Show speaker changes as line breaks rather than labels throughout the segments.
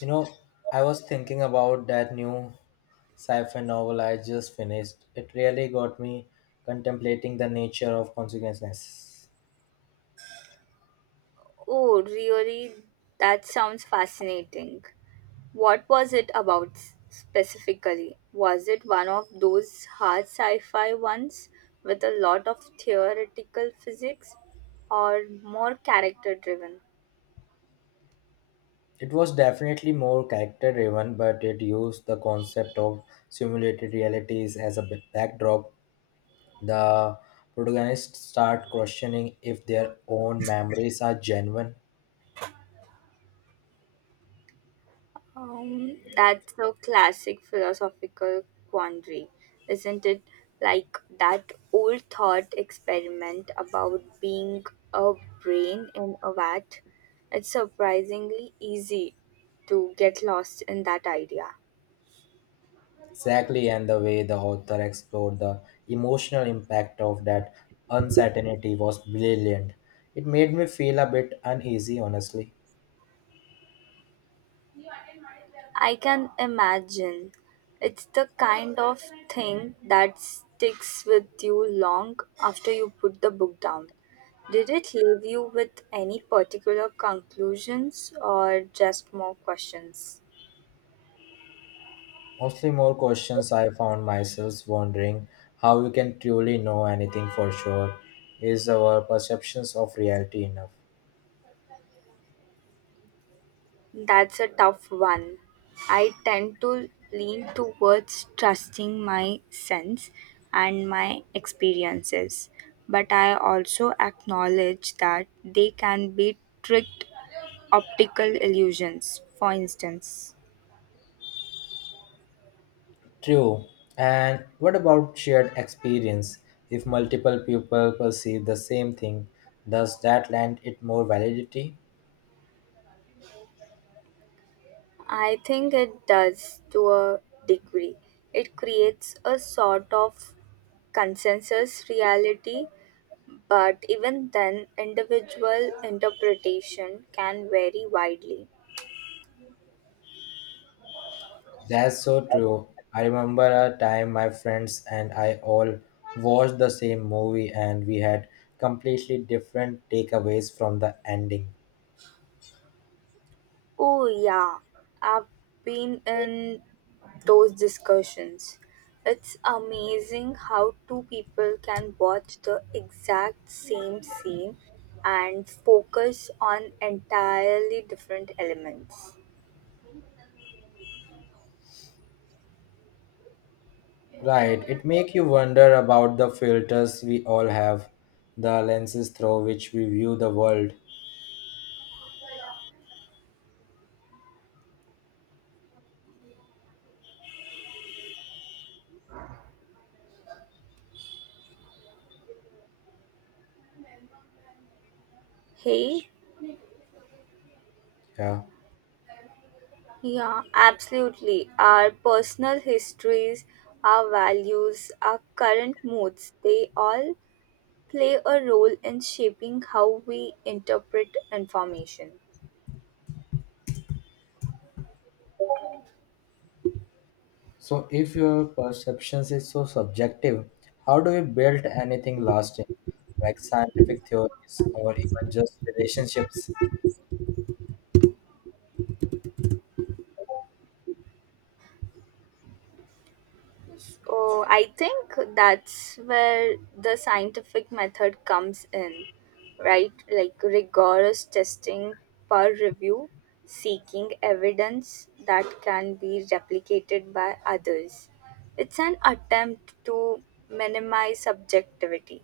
You know, I was thinking about that new sci-fi novel I just finished. It really got me contemplating the nature of consciousness.
Oh, really? That sounds fascinating. What was it about specifically? Was it one of those hard sci fi ones with a lot of theoretical physics or more character driven?
It was definitely more character-driven, but it used the concept of simulated realities as a backdrop. The protagonists start questioning if their own memories are genuine.
That's a classic philosophical quandary, isn't it? Like that old thought experiment about being a brain in a vat. It's surprisingly easy to get lost in that idea.
Exactly, and the way the author explored the emotional impact of that uncertainty was brilliant. It made me feel a bit uneasy, honestly.
I can imagine. It's the kind of thing that sticks with you long after you put the book down. Did it leave you with any particular conclusions or just more questions?
Mostly more questions. I found myself wondering how we can truly know anything for sure. Is our perceptions of reality enough?
That's a tough one. I tend to lean towards trusting my sense and my experiences, but I also acknowledge that they can be tricked optical illusions, for instance.
True. And what about shared experience? If multiple people perceive the same thing, does that lend it more validity?
I think it does to a degree. It creates a sort of consensus reality, but even then, individual interpretation can vary widely.
That's so true. I remember a time my friends and I all watched the same movie and we had completely different takeaways from the ending.
Oh, yeah, I've been in those discussions. It's amazing how two people can watch the exact same scene and focus on entirely different elements.
Right, it make you wonder about the filters we all have, the lenses through which we view the world.
Hey,
Yeah.
yeah, absolutely. Our personal histories, our values, our current moods, they all play a role in shaping how we interpret information.
So if your perceptions is so subjective, how do we build anything lasting, like scientific theories or even just relationships?
Oh, I think that's where the scientific method comes in, right? Like rigorous testing, peer review, seeking evidence that can be replicated by others. It's an attempt to minimize subjectivity.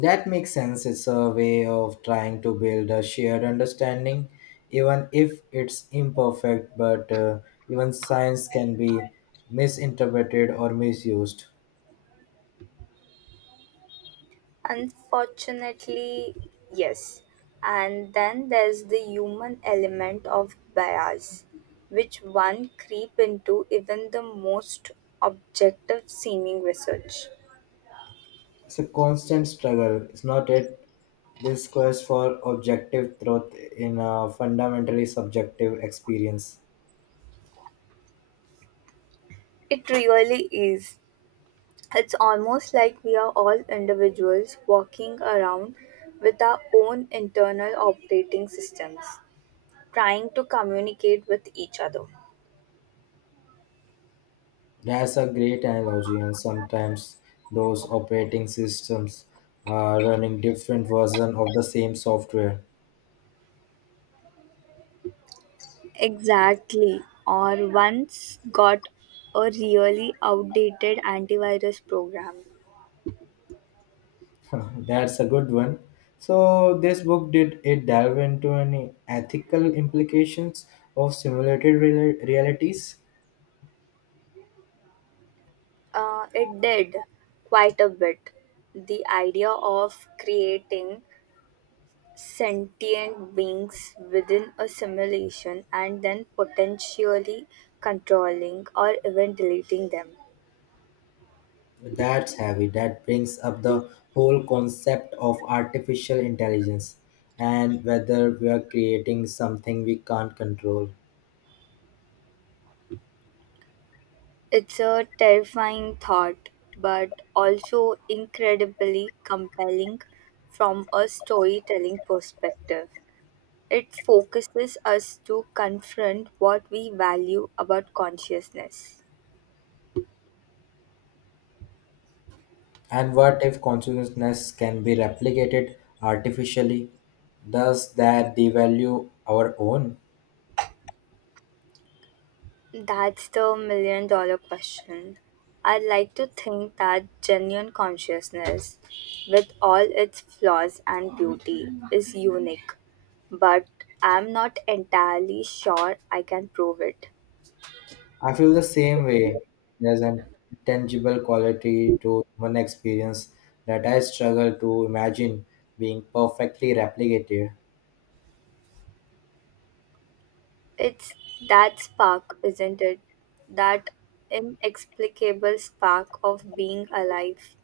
That makes sense. It's a way of trying to build a shared understanding, even if it's imperfect, but even science can be misinterpreted or misused.
Unfortunately, yes. And then there's the human element of bias, which one creep into even the most objective seeming research.
It's a constant struggle, is not it? This quest for objective truth in a fundamentally subjective experience.
It really is. It's almost like we are all individuals walking around with our own internal operating systems, trying to communicate with each other.
That's a great analogy, and sometimes those operating systems are running different versions of the same software.
Exactly. Or once got a really outdated antivirus program.
That's a good one. So, this book, did it delve into any ethical implications of realities?
It did quite a bit. The idea of creating sentient beings within a simulation and then potentially controlling or even deleting them.
That's heavy. That brings up the whole concept of artificial intelligence and whether we are creating something we can't control.
It's a terrifying thought, but also incredibly compelling from a storytelling perspective. It focuses us to confront what we value about consciousness.
And what if consciousness can be replicated artificially? Does that devalue our own?
That's the million dollar question. I like to think that genuine consciousness, with all its flaws and beauty, is unique, but I'm not entirely sure I can prove it.
I feel the same way. There's an tangible quality to human experience that I struggle to imagine being perfectly replicated.
It's that spark, isn't it? That inexplicable spark of being alive.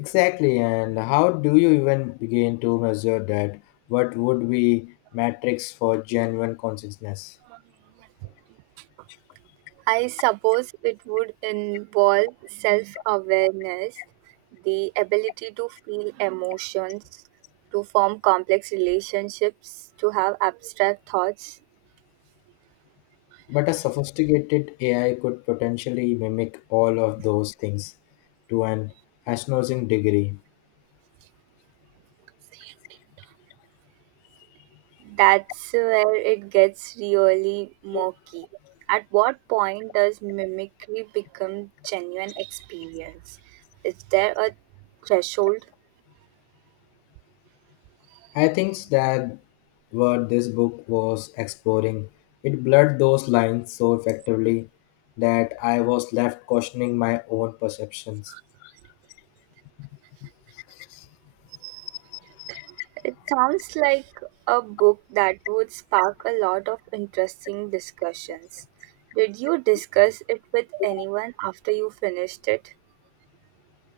Exactly, and how do you even begin to measure that? What would be metrics for genuine consciousness?
I suppose it would involve self awareness, the ability to feel emotions, to form complex relationships, to have abstract thoughts.
But a sophisticated AI could potentially mimic all of those things to an astonishing degree.
That's where it gets really murky. At what point does mimicry become genuine experience? Is there a threshold?
I think that what this book was exploring, it blurred those lines so effectively that I was left questioning my own perceptions.
It sounds like a book that would spark a lot of interesting discussions. Did you discuss it with anyone after you finished it?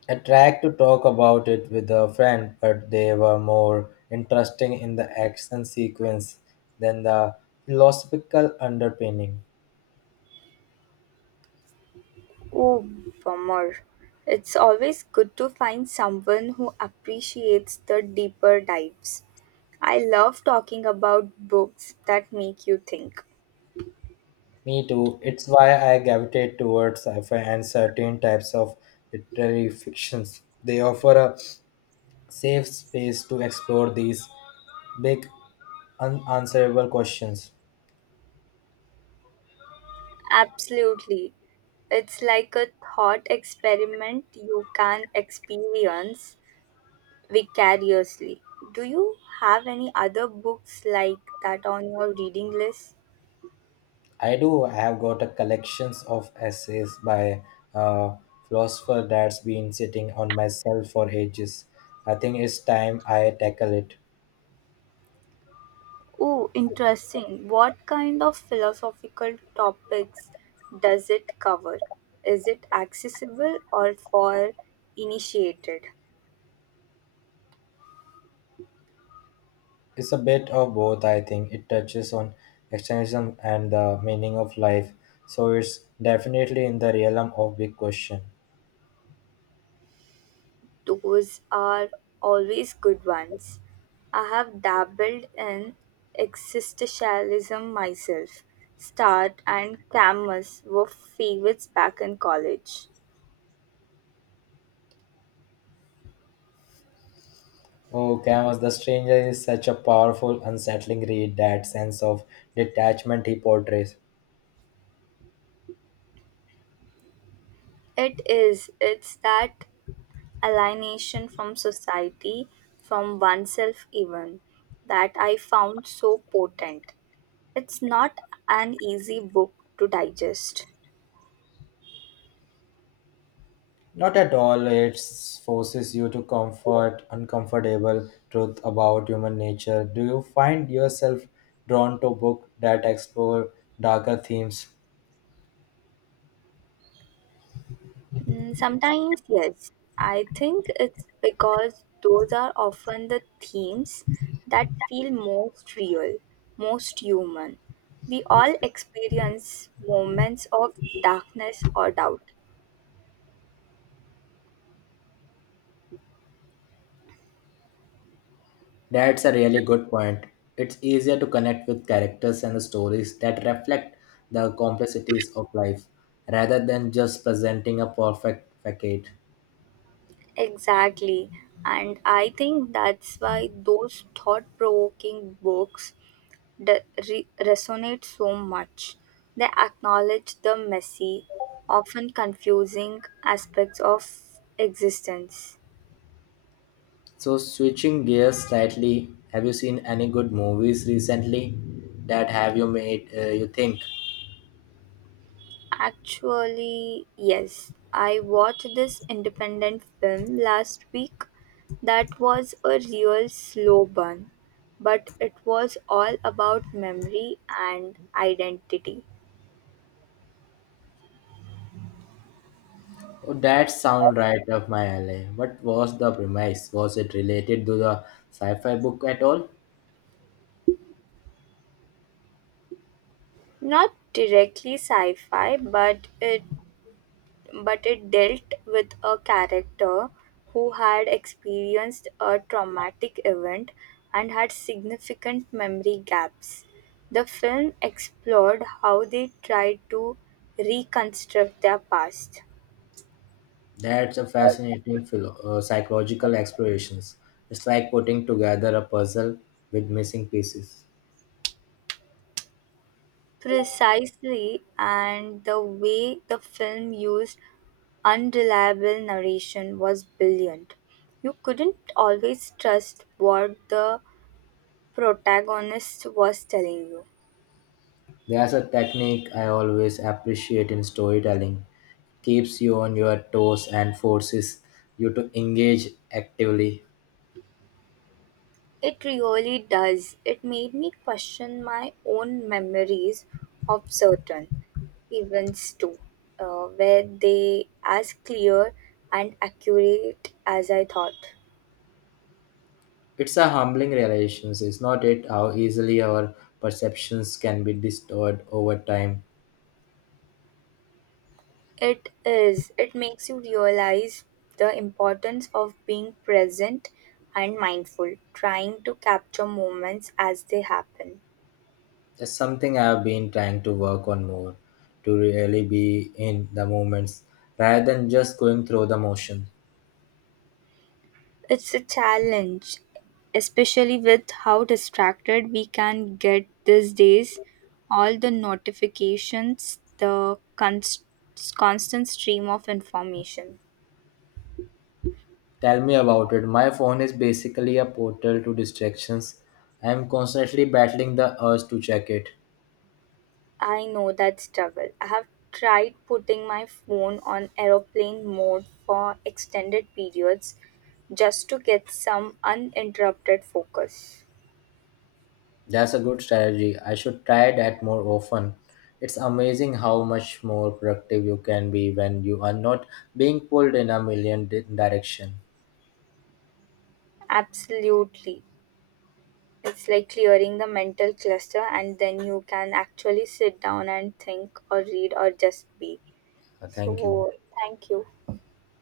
I tried to talk about it with a friend, but they were more interesting in the action sequence than the philosophical underpinning.
Oh, bummer. It's always good to find someone who appreciates the deeper dives. I love talking about books that make you think.
Me too. It's why I gravitate towards sci-fi and certain types of literary fictions. They offer a safe space to explore these big unanswerable questions.
Absolutely. It's like a thought experiment you can experience vicariously. Do you have any other books like that on your reading list?
I do. I have got a collections of essays by a philosopher that's been sitting on my shelf for ages. I think it's time I tackle it.
Oh, interesting. What kind of philosophical topics does it cover? Is it accessible or for initiated?
It's a bit of both. I think it touches on existentialism and the meaning of life, so it's definitely in the realm of big question.
Those are always good ones. I have dabbled in existentialism myself. Start and Camus were favorites back in college.
Oh, Camus the Stranger is such a powerful, unsettling read. That sense of detachment he portrays.
It is. It's that alienation from society, from oneself even, that I found so potent. It's not an easy book to digest.
Not at all. It forces you to comfort uncomfortable truth about human nature. Do you find yourself drawn to books that explore darker themes?
Mm, sometimes, yes. I think it's because those are often the themes that feel most real, most human. We all experience moments of darkness or doubt.
That's a really good point. It's easier to connect with characters and stories that reflect the complexities of life rather than just presenting a perfect facade.
Exactly. And I think that's why those thought provoking books resonate so much. They acknowledge the messy, often confusing aspects of existence.
So, switching gears slightly, have you seen any good movies recently that have you made you think?
Actually, yes, I watched this independent film last week that was a real slow burn, but it was all about memory and identity.
Oh, that sound right up my alley. What was the premise? Was it related to the sci-fi book at all?
Not directly sci-fi, but it dealt with a character who had experienced a traumatic event and had significant memory gaps. The film explored how they tried to reconstruct their past.
That's a fascinating psychological explorations. It's like putting together a puzzle with missing pieces.
Precisely, and the way the film used unreliable narration was brilliant. You couldn't always trust what the protagonist was telling you.
There's a technique I always appreciate in storytelling. Keeps you on your toes and forces you to engage actively.
It really does. It made me question my own memories of certain events too. Were they as clear and accurate as I thought?
It's a humbling realization, is not it? How easily our perceptions can be distorted over time.
It is. It makes you realize the importance of being present and mindful, trying to capture moments as they happen.
It's something I've been trying to work on more, to really be in the moments rather than just going through the motion.
It's a challenge, especially with how distracted we can get these days. All the notifications, the constant stream of information.
Tell me about it. My phone is basically a portal to distractions. I'm constantly battling the urge to check it.
I know that struggle. I have tried putting my phone on aeroplane mode for extended periods just to get some uninterrupted focus.
That's a good strategy. I should try that more often. It's amazing how much more productive you can be when you are not being pulled in a direction.
Absolutely. It's like clearing the mental cluster, and then you can actually sit down and think, or read, or just be.
Thank you.
So, thank you.